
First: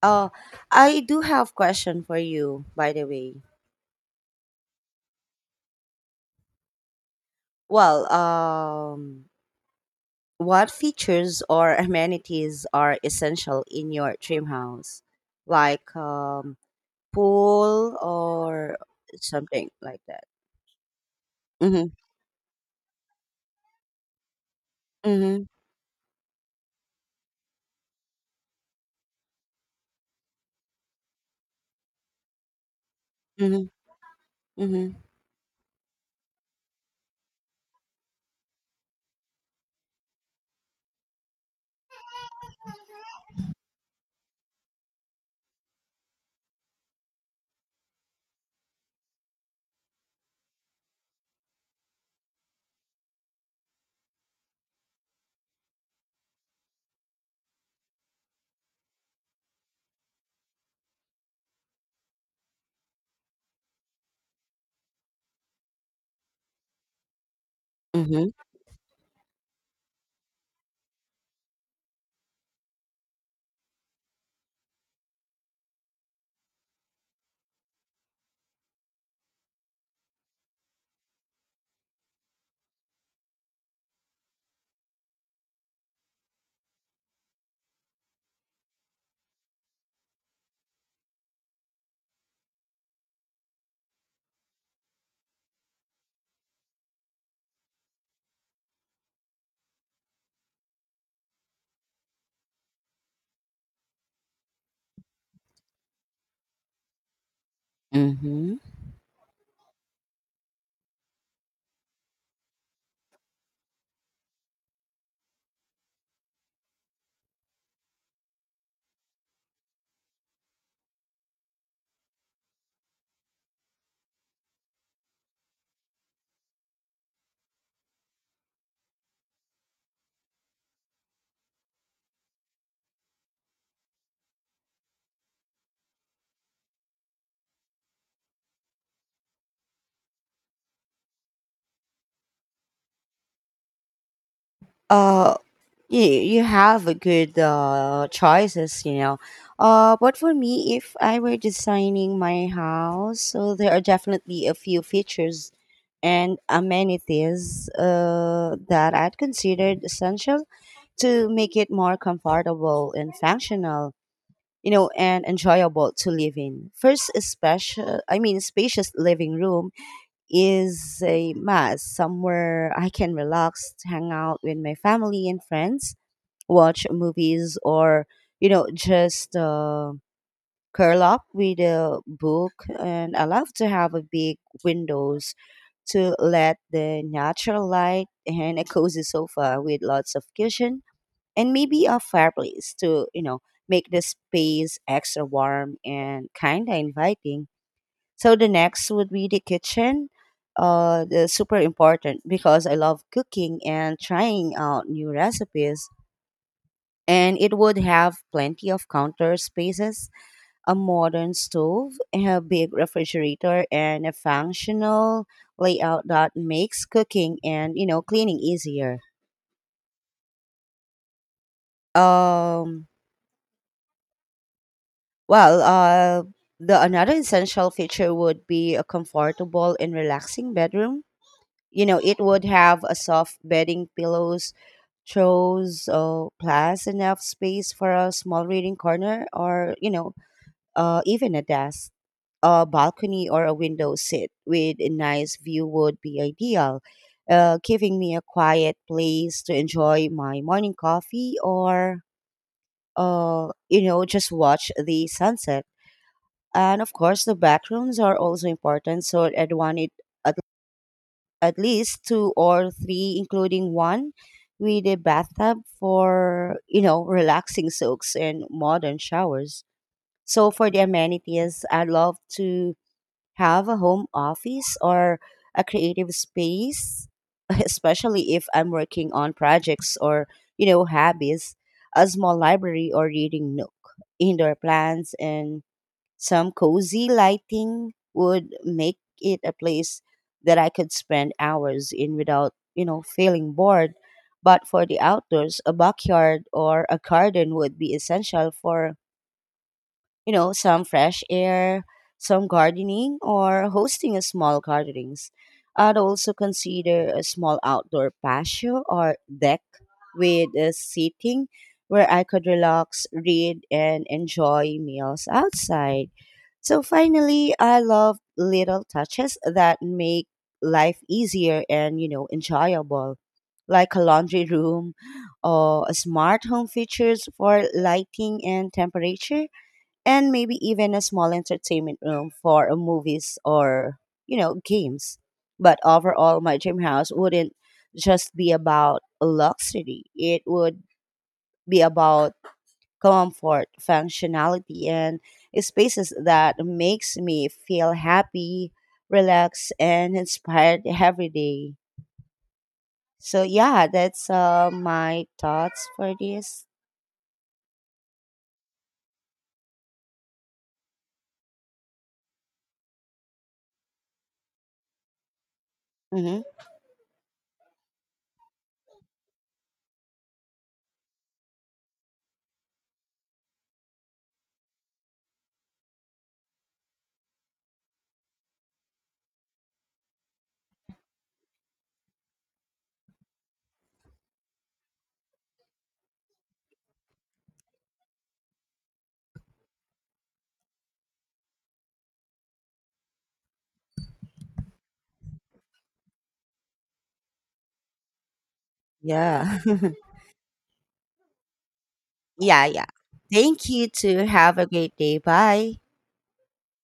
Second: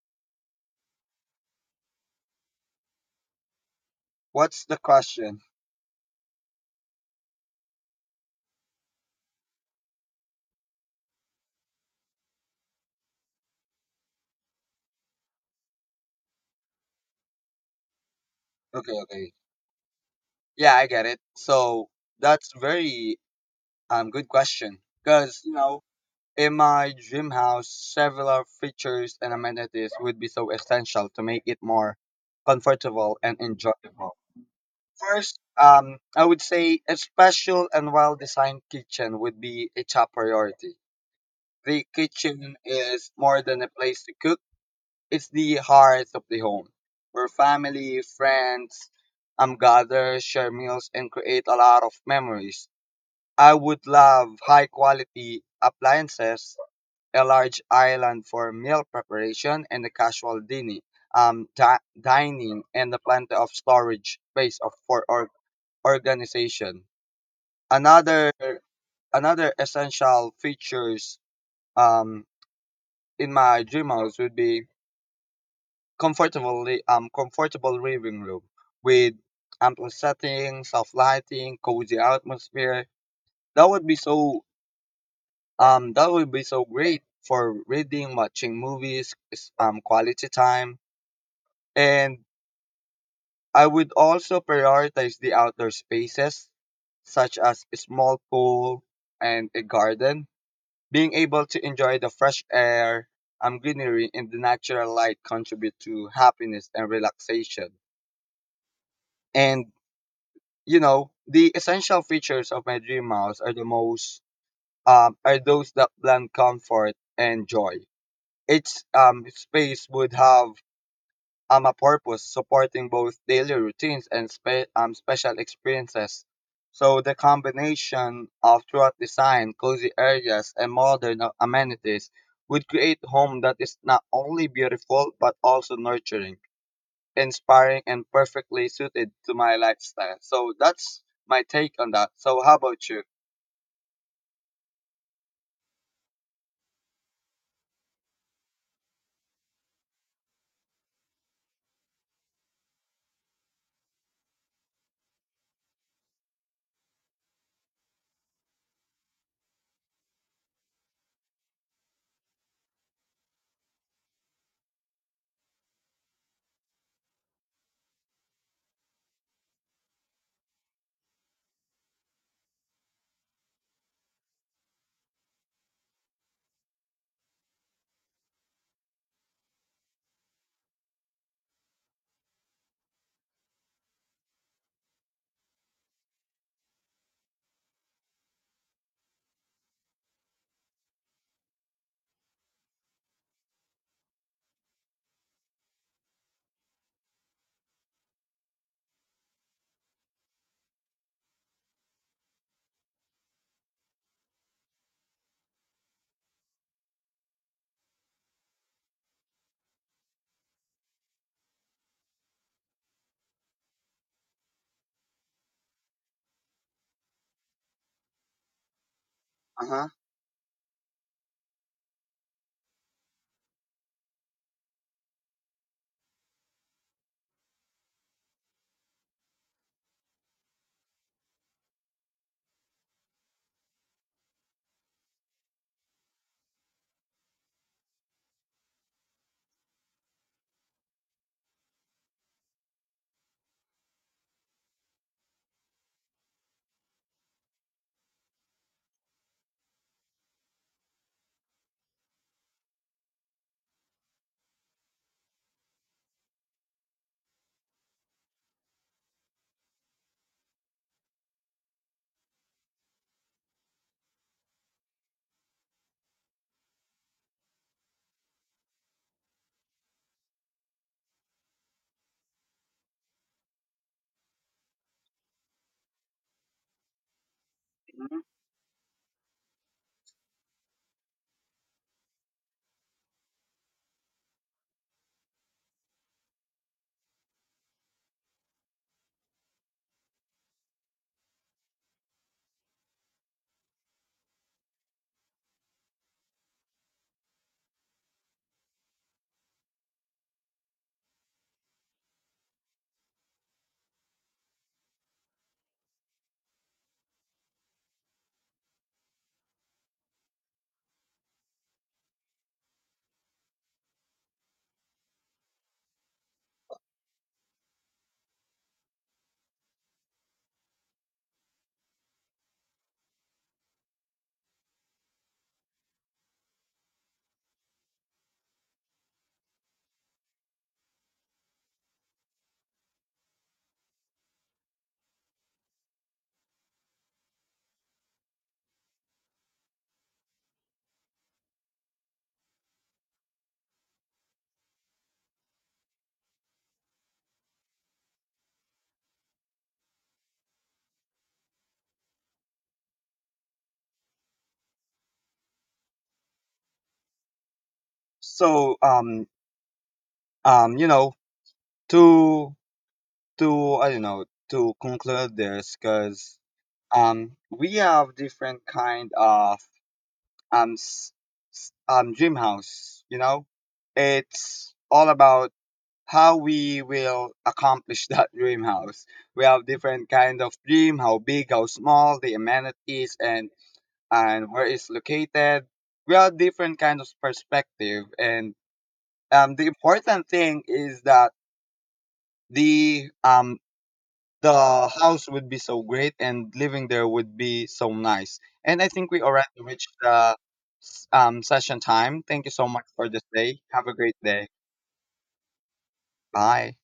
Speaker 2: Uh, I do have question for you, by the way.
Speaker 1: What's the question?
Speaker 2: Well, what features or amenities are essential in your dream house? Like pool or
Speaker 1: Okay, okay.
Speaker 2: something like that.
Speaker 1: Yeah, I get it. So
Speaker 2: Mm-hmm.
Speaker 1: that's very good question, because
Speaker 2: Mm-hmm.
Speaker 1: you know, in my dream house, several features and amenities would be so essential to make it more comfortable and
Speaker 2: Mm-hmm.
Speaker 1: enjoyable.
Speaker 2: Mm-hmm.
Speaker 1: First, I would say a special and well designed kitchen would be a top priority. The kitchen is more than a place to cook, it's the heart of the home where family, friends, gather, share meals, and create a lot of memories. I would love high quality appliances, a large island for meal preparation and a casual dining, dining, and a plenty of storage space of, for, organization.
Speaker 2: Mm-hmm.
Speaker 1: Another Another essential features, um, in my dream house would be comfortably comfortable living room with ample setting, soft lighting, cozy atmosphere. That would be so that would be so great for reading, watching movies, quality time. And I would also prioritize the outdoor spaces, such as a small pool and a garden. Being able to enjoy the fresh air, greenery, and the natural light contribute to happiness and relaxation.
Speaker 2: Mm-hmm.
Speaker 1: And you know, the essential features of my dream house are the most, are those that blend comfort and joy. Its space would have, a purpose, supporting both daily routines and special experiences. So the combination of throughout design, cozy areas, and modern amenities would create home that is not only beautiful but also nurturing, inspiring, and perfectly suited to my lifestyle. So that's my take on that. So how about you?
Speaker 2: Uh, you have a good choices, you know. But for me, if I were designing my house, so there are definitely a few features and amenities that I'd considered essential to make it more comfortable and functional, and enjoyable to live in. First, a special, I mean, spacious living room is a must, somewhere I can relax, hang out with my family and friends, watch movies, or, just curl up with a book. And I love to have a big windows to let the natural light and a cozy sofa with lots of cushion and maybe a fireplace to make the space extra warm and kind of inviting. So the next would be the kitchen. The super important because I love cooking and trying out new recipes, and it would have plenty of counter spaces, a modern stove, a big refrigerator, and a functional layout that makes cooking and cleaning easier.
Speaker 1: Uh huh.
Speaker 2: um Well, the another essential feature would be a comfortable and relaxing bedroom. You know, it would have a soft bedding, pillows, throws, plus enough space for a small reading corner, or even a desk. A balcony or a window seat with a nice view would be ideal, giving me a quiet place to enjoy my morning coffee or, just watch the sunset. And of course the bathrooms are also important, so I'd want it at, at least two or three, including one with a bathtub for relaxing soaks and modern showers. So for the amenities, I'd love to have a home office or a creative space especially if I'm working on projects or hobbies, a small library or reading nook, indoor plants, and some cozy lighting would make it a place that I could spend hours in without, feeling bored. But for the outdoors, a backyard or a garden would be essential for some fresh air, some gardening, or hosting a small gatherings. I'd also consider a small outdoor patio or deck with a seating where I could relax, read, and enjoy meals outside. So finally, I love little touches that make life easier and, enjoyable, like a laundry room or a smart home features for lighting and temperature and maybe even a small entertainment room for movies or games. But overall my dream house wouldn't just be about luxury. It would be about comfort, functionality, and spaces that makes me feel happy, relaxed, and inspired every day. So yeah, that's my thoughts for this.
Speaker 1: So you know, to I don't know, to conclude this, because
Speaker 2: Hmm.
Speaker 1: we have different kind of um s- dream house. You know, it's all about how we will accomplish that dream house. We have different kind of dream, how big, how small, the amenities, and where it's located. We have different kind of perspective, and the important thing is that the um the house would be so great and living there would be so nice. And I think we
Speaker 2: Yeah.
Speaker 1: already reached the, session time. Thank you
Speaker 2: Yeah,
Speaker 1: so much
Speaker 2: yeah,
Speaker 1: for this day.
Speaker 2: thank
Speaker 1: Have
Speaker 2: you
Speaker 1: a great
Speaker 2: to
Speaker 1: day.
Speaker 2: have a great day. Bye.
Speaker 1: Bye.